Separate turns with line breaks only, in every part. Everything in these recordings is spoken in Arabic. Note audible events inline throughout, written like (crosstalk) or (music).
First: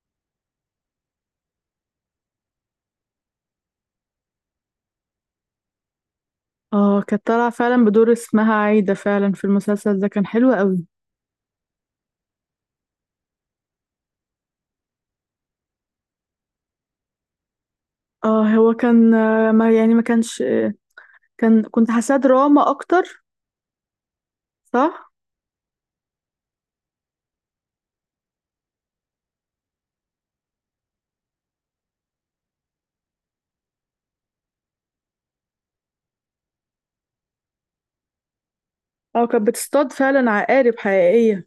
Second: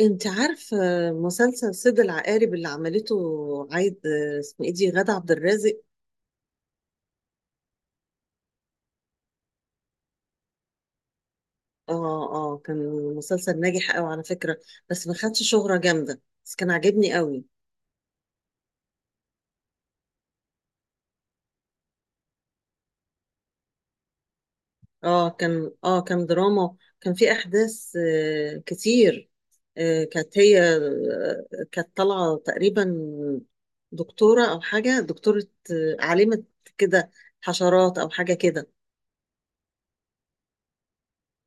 انت عارفه مسلسل صيد العقارب اللي عملته عايد؟ اسمه ايه دي؟ غادة عبد الرازق.
اه، كانت طالعة فعلا بدور اسمها عايدة فعلا في المسلسل ده، كان حلو قوي.
اه اه، كان مسلسل ناجح قوي على فكره. بس ما خدش شهره جامده، بس كان عاجبني قوي.
اه هو كان، ما يعني ما كانش. كنت حاساه دراما اكتر. صح.
اه، كان دراما، كان في احداث كتير. كانت هي، كانت طالعه تقريبا دكتوره او حاجه، دكتوره، عالمه كده، حشرات او حاجه كده.
اه، كانت بتصطاد فعلا عقارب حقيقية.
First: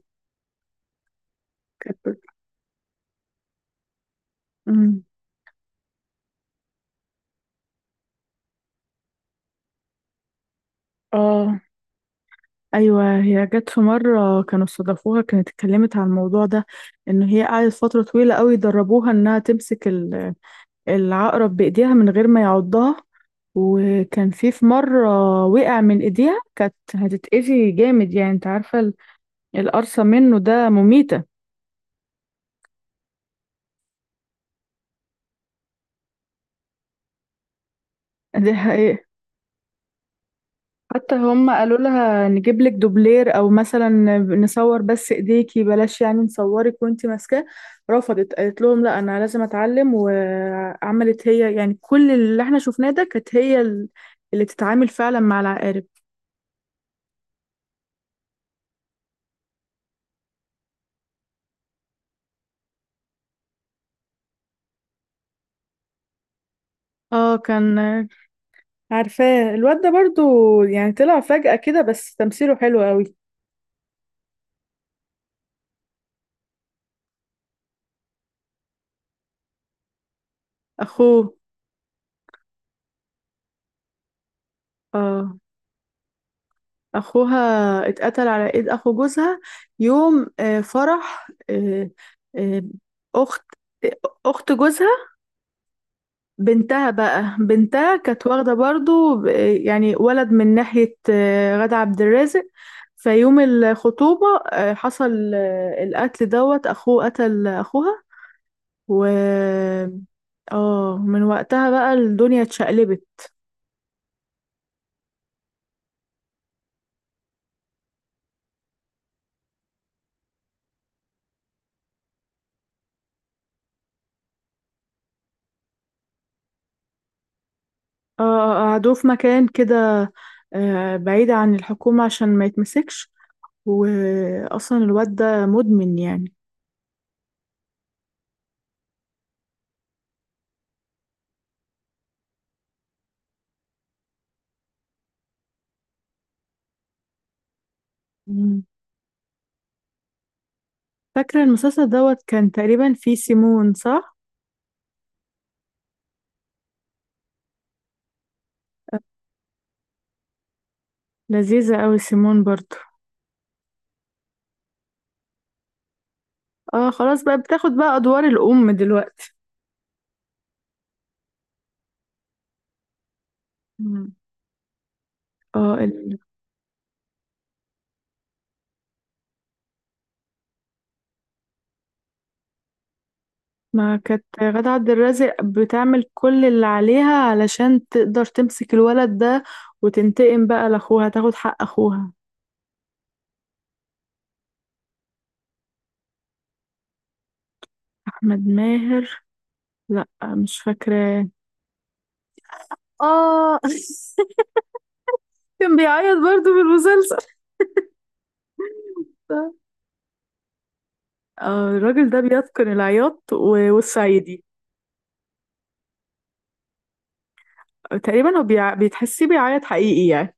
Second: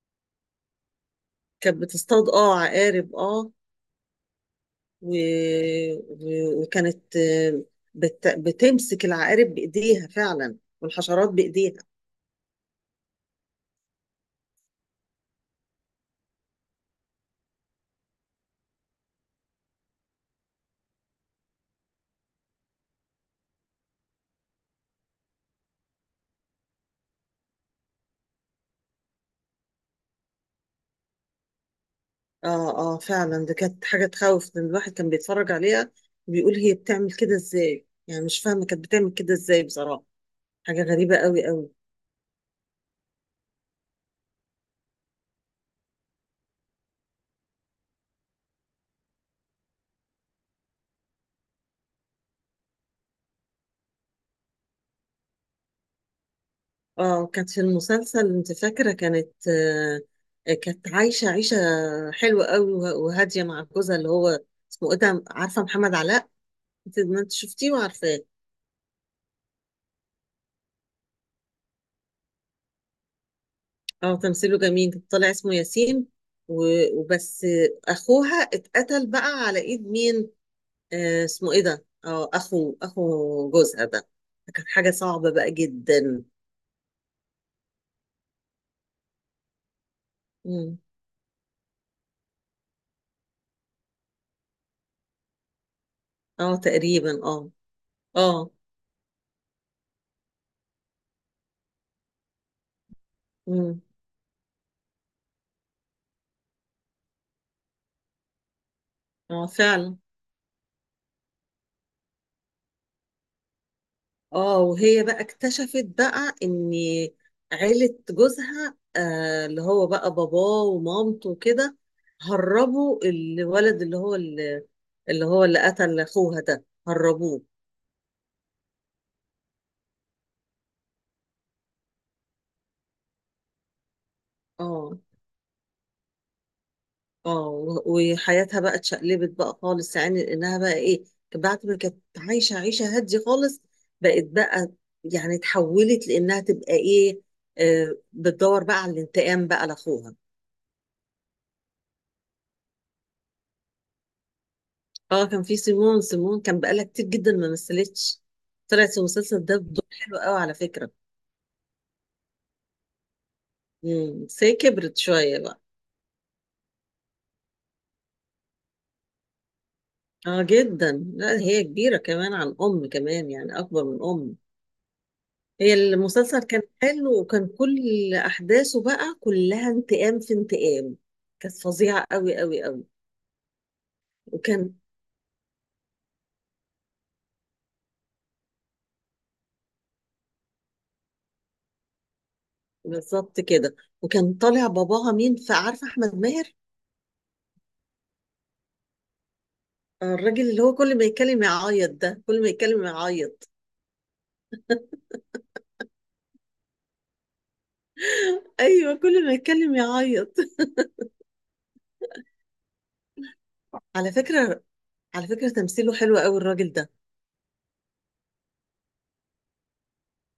كانت
كانت بت-
بتصطاد عقارب اه
مم.
و... وكانت، بتمسك العقارب بايديها فعلا، والحشرات
اه
بايديها.
ايوه، هي جت في مرة كانوا استضافوها، كانت اتكلمت عن الموضوع ده، ان هي قعدت فترة طويلة قوي دربوها انها تمسك العقرب بايديها من غير ما يعضها. وكان في مرة وقع من ايديها، كانت هتتأذي جامد يعني، انت عارفة القرصة منه ده مميتة.
اه اه فعلا، ده كانت حاجه تخوف ان الواحد كان بيتفرج عليها وبيقول هي بتعمل كده ازاي؟ يعني مش
(laughs) دي
فاهمه كانت
حقيقة.
بتعمل كده ازاي بصراحه. حاجه
حتى
غريبه قوي
هم
قوي.
قالوا لها نجيب لك دوبلير، او مثلا نصور بس ايديكي بلاش يعني، نصورك وانتي ماسكاه. رفضت، قالت لهم لا انا لازم اتعلم، وعملت هي يعني كل اللي احنا شفناه ده، كانت هي اللي تتعامل فعلا مع العقارب.
اه، كانت في المسلسل، انت فاكره؟ كانت كانت عايشه عيشه حلوه قوي وهاديه مع جوزها، اللي هو اسمه ايه ده، عارفه؟ محمد علاء. انت ما انت
اه
شفتيه
كان.
وعارفاه.
عارفاه الواد ده برضو، يعني طلع فجأة كده بس تمثيله حلو قوي.
اه، تمثيله جميل، طلع اسمه ياسين. وبس. اخوها اتقتل بقى على ايد مين؟
اخوه
اسمه ايه ده؟ اه اخو جوزها ده. كانت حاجة صعبة
اه
بقى جدا.
اخوها اتقتل على ايد اخو جوزها يوم
مم.
فرح. آه، اخت اخت جوزها،
اه،
بنتها
تقريبا
بقى
اه
بنتها كانت
اه.
واخده برضو يعني ولد من ناحيه غادة عبد الرازق. فيوم
مم.
الخطوبه حصل القتل، دوت اخوه قتل اخوها و
اه، فعلا.
اه من وقتها بقى الدنيا اتشقلبت.
اه، وهي بقى اكتشفت بقى ان عيلة جوزها، اللي هو بقى، باباه ومامته وكده، هربوا الولد، اللي قتل اخوها ده، هربوه.
اه قعدوه في مكان كده بعيد عن الحكومة عشان ما يتمسكش، واصلا
اه.
الواد ده مدمن يعني.
اه وحياتها بقى اتشقلبت بقى خالص، يعني لانها بقى ايه، بعد ما كانت عايشه عيشه هاديه خالص، بقت بقى، يعني اتحولت، لانها تبقى ايه،
مم.
بتدور بقى على الانتقام بقى لاخوها.
فاكرة المسلسل دوت كان تقريبا فيه سيمون، صح؟
اه، كان في سيمون. سيمون كان بقالها كتير جدا ما مثلتش، طلعت في المسلسل ده بدور حلو قوي على فكره.
لذيذة قوي سيمون برضو.
بس هي كبرت شويه بقى.
اه خلاص بقى بتاخد بقى ادوار الام دلوقتي.
اه جدا، لا هي كبيره كمان عن ام، كمان يعني اكبر من
مم.
ام. هي
اه
المسلسل كان حلو، وكان كل احداثه بقى كلها انتقام في انتقام، كانت فظيعه قوي قوي قوي.
ما كانت غادة
وكان
عبد الرازق بتعمل كل اللي عليها علشان تقدر تمسك الولد ده وتنتقم بقى لاخوها، تاخد حق اخوها.
بالظبط كده. وكان طالع باباها مين؟ فعارفه احمد ماهر.
احمد ماهر؟ لا
الراجل
مش
اللي هو كل ما
فاكراه.
يتكلم يعيط ده، كل ما يتكلم يعيط.
اه (laughs) كان بيعيط برضو في المسلسل.
ايوه كل ما يتكلم يعيط.
آه، الراجل ده بيتقن العياط
(laughs) على
والصعيدي.
فكره، على فكره تمثيله حلو قوي الراجل ده.
تقريبا هو بيتحسيه بيعيط حقيقي يعني.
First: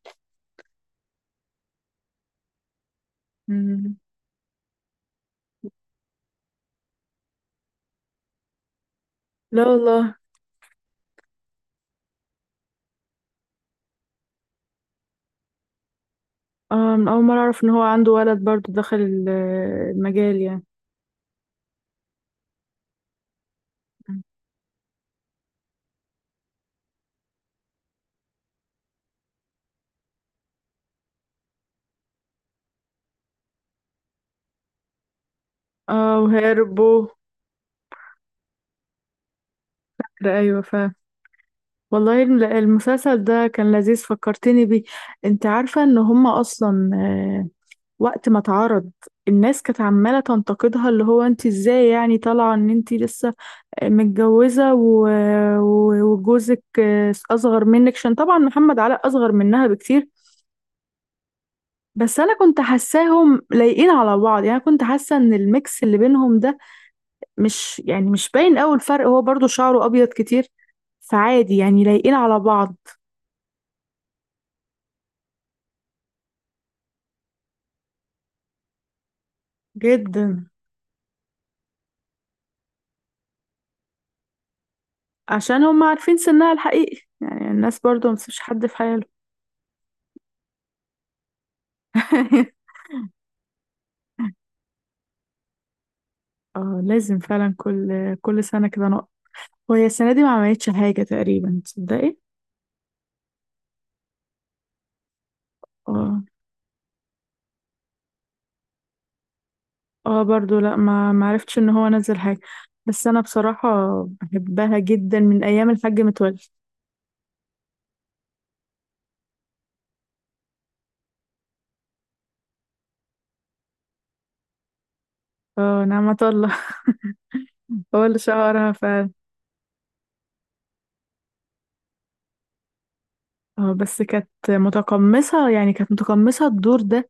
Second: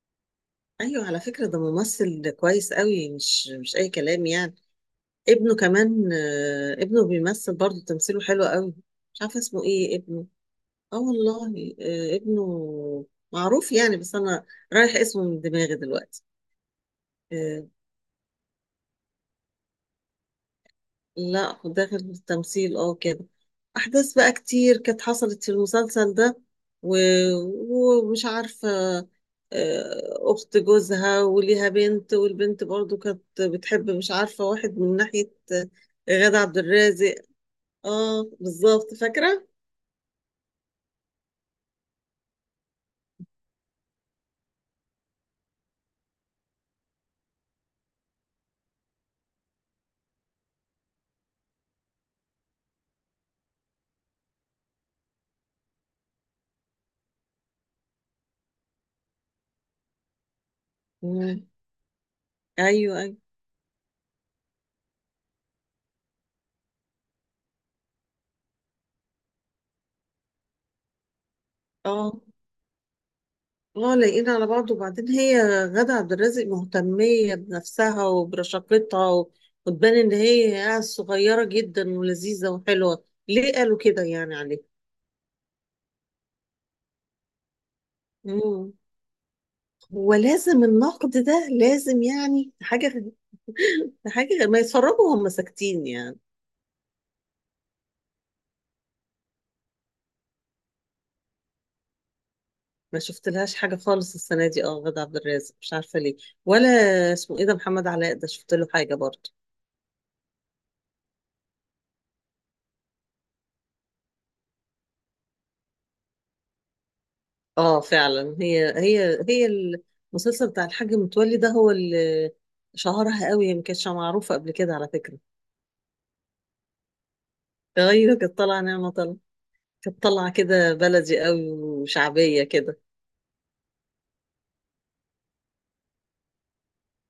ايوه على فكره، ده ممثل كويس قوي، مش اي
مم.
كلام يعني. ابنه كمان، ابنه بيمثل برضه، تمثيله حلو قوي. مش عارفه اسمه
لا
ايه
والله.
ابنه. اه والله. ابنه معروف يعني، بس انا رايح اسمه من دماغي دلوقتي.
أول مرة أعرف
آه
إن هو عنده ولد برضه دخل المجال يعني.
لا، هو داخل في التمثيل كده. احداث
مم.
بقى كتير كانت حصلت في المسلسل ده. و... ومش عارفه، اخت جوزها وليها بنت، والبنت برضو كانت بتحب مش عارفه واحد من ناحيه،
اه
غادة عبد
وهربوا.
الرازق. اه بالظبط فاكره.
لا أيوة والله المسلسل ده كان لذيذ، فكرتني بيه. أنت عارفة إن هما أصلا وقت ما اتعرض الناس كانت عمالة تنتقدها، اللي هو أنت إزاي يعني طالعة إن أنت لسه متجوزة، وجوزك أصغر منك؟ عشان طبعا محمد علاء أصغر منها بكتير.
مم.
بس أنا كنت
ايوه، ايوه.
حاساهم لايقين على بعض يعني، كنت حاسة إن الميكس اللي بينهم ده مش باين أوي الفرق، هو برضو شعره أبيض كتير، فعادي يعني لايقين
اه
على بعض.
اه، لاقيين على بعض. وبعدين هي غادة عبد الرازق مهتمية بنفسها وبرشاقتها، وتبان ان
جدا.
هي صغيرة جدا ولذيذة وحلوة. ليه قالوا كده يعني عليه؟
عشان هم عارفين سنها الحقيقي يعني، الناس برضو ما تسيبش حد
مم.
في حاله.
ولازم النقد ده لازم، يعني
(laughs)
(laughs) ما يتفرجوا وهم ساكتين يعني.
اه لازم فعلا كل سنة كده نقط. وهي السنة دي ما عملتش حاجة تقريبا، تصدقي؟
ما شفت لهاش حاجة خالص السنة دي اه، غادة عبد الرازق مش عارفة ليه.
اه.
ولا اسمه ايه ده، محمد علاء ده، شفت له حاجة برضه.
اه برضو، لا ما معرفتش ان هو نزل حاجة. بس انا بصراحة بحبها جدا من ايام الحاج متولي.
اه فعلا، هي المسلسل بتاع الحاج متولي ده هو اللي شهرها قوي، هي ما كانتش معروفه قبل كده على فكره.
اه نعمة الله. (laughs) هو
غيره
اللي
كانت طالعه،
شهرها
نعمه،
فعلا.
طالعه كانت طالعه كده بلدي قوي وشعبيه كده.
اه بس كانت متقمصة الدور ده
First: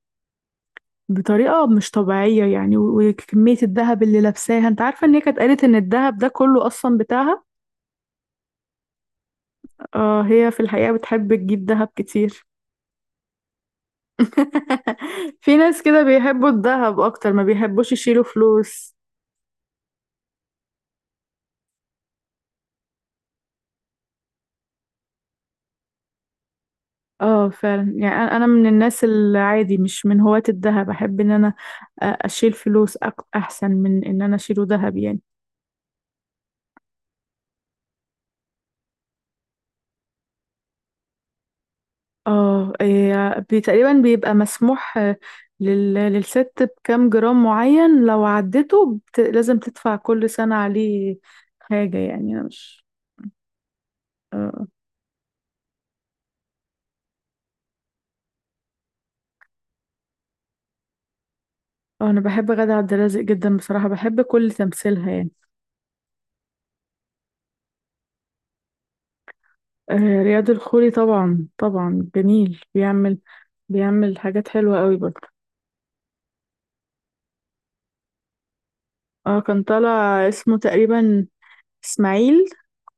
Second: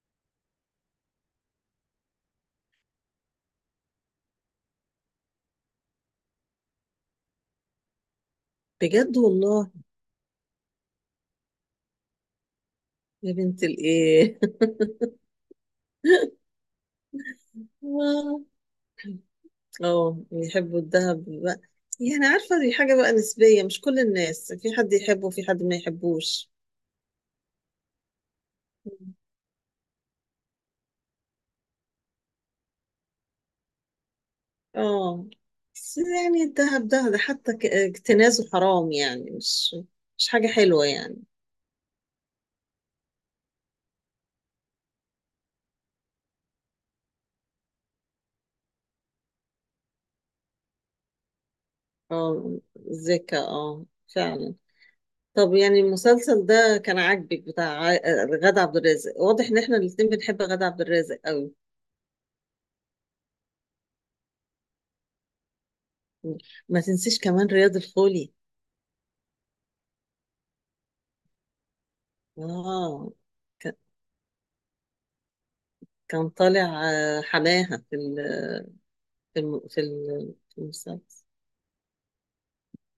بطريقة مش طبيعية يعني. وكمية الذهب اللي لابساها، انت عارفة ان هي كانت قالت ان الذهب ده كله اصلا بتاعها.
بجد والله.
اه هي في الحقيقة بتحب تجيب ذهب كتير.
يا بنت الايه. (laughs)
(laughs) في ناس كده بيحبوا الذهب اكتر ما بيحبوش يشيلوا
اه،
فلوس.
يحبوا الذهب بقى، يعني عارفه دي حاجه بقى نسبيه، مش كل الناس، في حد يحبه وفي حد ما يحبوش.
اه فعلا يعني أنا من الناس العادي، مش من هواة الذهب، احب ان انا اشيل فلوس، احسن من ان انا اشيله ذهب يعني.
اه، بس يعني الذهب ده، حتى اكتنازه حرام يعني، مش مش حاجة حلوة يعني.
اه إيه، تقريبا بيبقى مسموح آه، للست بكام جرام معين، لو عدته، لازم تدفع كل سنة عليه حاجة يعني. انا
اه،
مش.
زكا اه، فعلا.
اه
طب يعني المسلسل ده كان عاجبك بتاع غادة عبد الرازق؟ واضح ان احنا الاتنين بنحب غادة عبد الرازق قوي.
انا بحب غادة عبد الرازق جدا بصراحة، بحب كل تمثيلها يعني.
ما تنسيش كمان رياض الخولي.
رياض الخولي طبعا طبعا، جميل.
اه،
بيعمل
ك-
بيعمل حاجات حلوة قوي برضه.
كان طالع، حماها
اه كان طالع. اسمه
في المسلسل.
تقريبا اسماعيل،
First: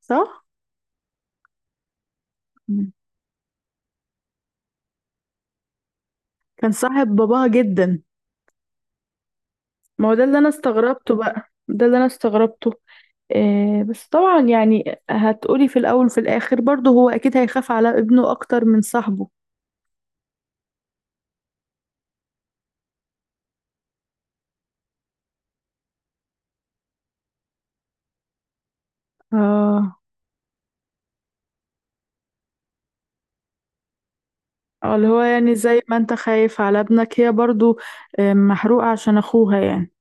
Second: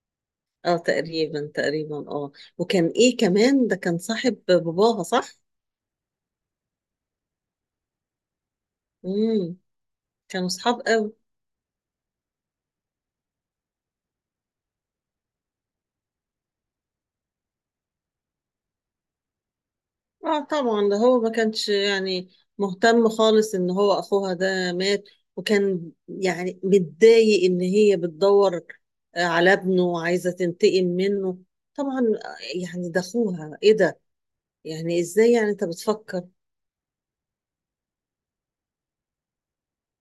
صح؟
اه تقريبا، تقريبا اه. وكان
مم.
ايه كمان، ده كان صاحب باباها، صح.
كان صاحب باباها جدا.
امم،
ما هو ده اللي
كانوا
انا
صحاب قوي.
استغربته بقى، ده اللي انا استغربته. بس طبعا يعني هتقولي في الاول وفي الاخر برضه هو اكيد هيخاف على ابنه اكتر من صاحبه.
اه طبعا، ده هو ما كانش يعني مهتم خالص ان هو اخوها ده مات، وكان يعني متضايق ان هي بتدور، على ابنه
اه
وعايزه تنتقم منه. طبعا، يعني ده اخوها ايه ده، يعني
اللي هو
ازاي، يعني
يعني
انت
زي ما انت
بتفكر.
خايف على ابنك، هي برضه محروقة عشان اخوها يعني.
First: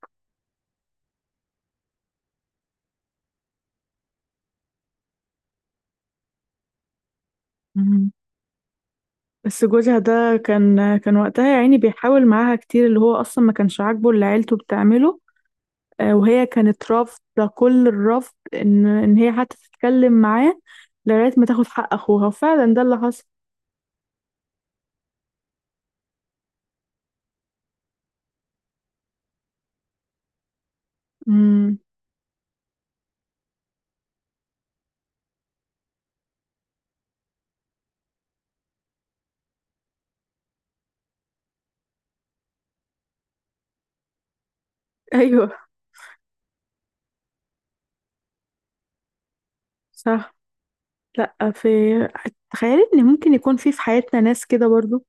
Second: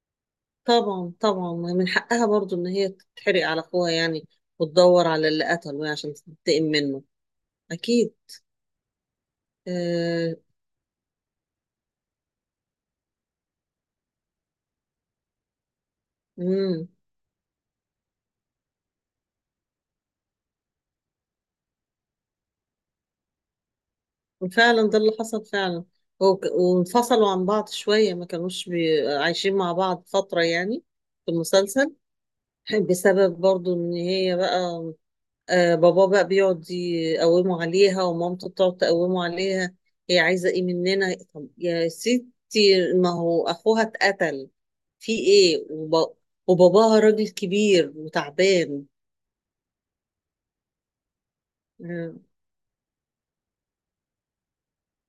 طبعا، طبعا، ما من حقها برضو ان هي تتحرق على اخوها يعني، وتدور على اللي قتله يعني عشان تنتقم منه،
مم.
اكيد.
بس جوزها ده كان وقتها يا عيني بيحاول معاها كتير، اللي هو اصلا ما كانش عاجبه اللي عيلته بتعمله. وهي
امم.
كانت رافضة كل الرفض إن هي حتى تتكلم معاه، لغاية ما تاخد حق أخوها، وفعلا ده اللي حصل.
فعلا ده اللي حصل فعلا. وانفصلوا عن بعض شوية، ما كانوش عايشين مع بعض فترة يعني في
امم
المسلسل. (laughs) بسبب برضو ان هي بقى، آه بابا بقى بيقعد يقوموا عليها، ومامته بتقعد تقومه عليها. هي عايزة ايه مننا؟ طب يا ستي، ما هو اخوها اتقتل في
أيوه،
ايه، وباباها راجل كبير وتعبان.
صح. لأ،
آه.
تخيلي إن ممكن يكون في حياتنا ناس كده برضو،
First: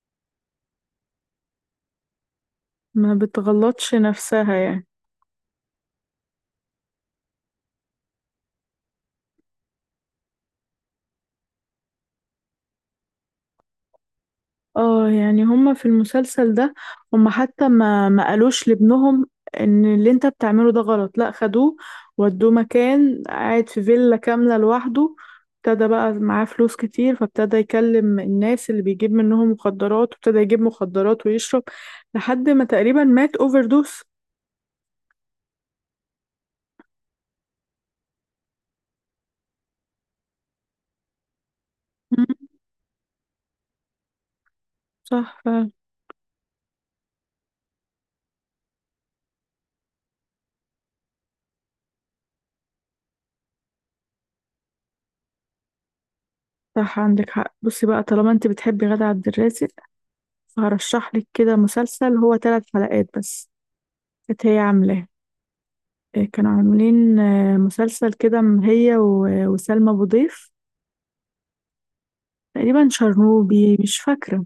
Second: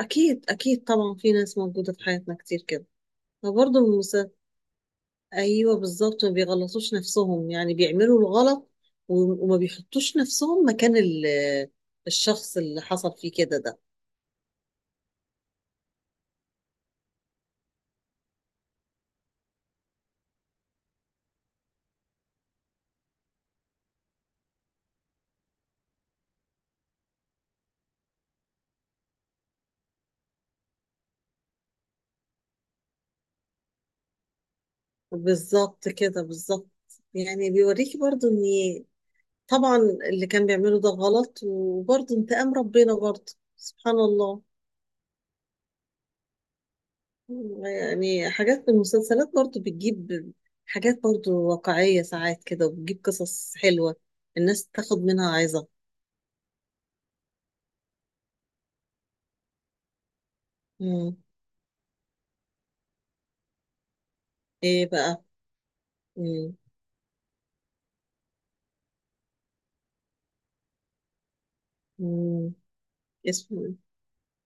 اكيد، اكيد، طبعا، في ناس موجودة في حياتنا كتير كده،
ما
فبرضه
بتغلطش نفسها يعني.
ايوه بالظبط. ما بيغلطوش نفسهم يعني، بيعملوا الغلط وما بيحطوش نفسهم مكان الشخص اللي حصل فيه كده ده.
اه يعني هما في المسلسل ده هما حتى ما قالوش لابنهم ان اللي انت بتعمله ده غلط، لا، خدوه ودوه مكان قاعد في فيلا كاملة لوحده. ابتدى بقى معاه فلوس كتير، فابتدى يكلم الناس اللي بيجيب منهم مخدرات، وابتدى يجيب مخدرات ويشرب لحد ما تقريبا مات اوفر دوس.
بالظبط كده، بالظبط. يعني بيوريكي برضو ان، طبعا، اللي كان بيعمله ده غلط، وبرضو
مم،
انتقام ربنا برضو، سبحان الله.
صح فعلا.
يعني حاجات من المسلسلات برضو بتجيب حاجات برضو واقعية ساعات كده، وبتجيب قصص حلوة الناس تاخد منها عظة.
صح، عندك حق. بصي بقى، طالما انت بتحبي غادة عبد الرازق، فهرشح
مم.
لك كده مسلسل، هو 3 حلقات بس. كانت هي
ايه
عاملاه.
بقى؟
كانوا
مم.
عاملين مسلسل كده، هي وسلمى أبو ضيف،
مم.
تقريبا
اسمه ايه؟
شرنوبي، مش فاكرة.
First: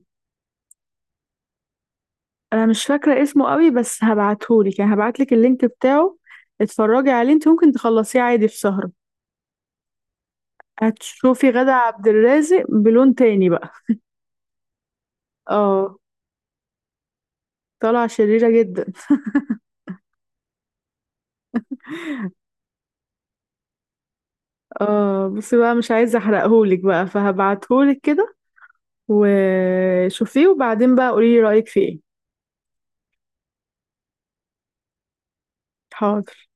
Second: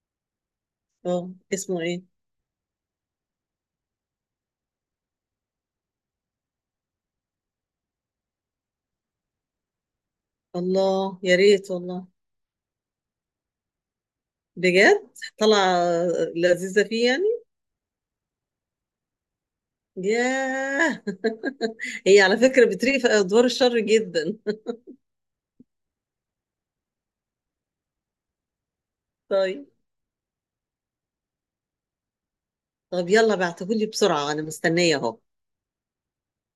اه اسمه ايه؟
أنا مش فاكرة اسمه قوي، بس هبعتهولك يعني، هبعتلك اللينك بتاعه. اتفرجي عليه، انت ممكن تخلصيه عادي في سهرة.
الله يا
هتشوفي
ريت
غادة
والله.
عبد الرازق بلون تاني بقى.
بجد؟ طلع
اه،
لذيذة فيه يعني؟
طالعة شريرة جدا.
ياه. (laughs) هي على فكرة بتريق في أدوار الشر جدا. (laughs)
اه بصي بقى، مش عايزة احرقهولك بقى، فهبعتهولك كده،
طيب.
وشوفيه، وبعدين بقى قوليلي رأيك فيه ايه.
طب يلا بعتهولي بسرعة، أنا مستنية أهو.
حاضر.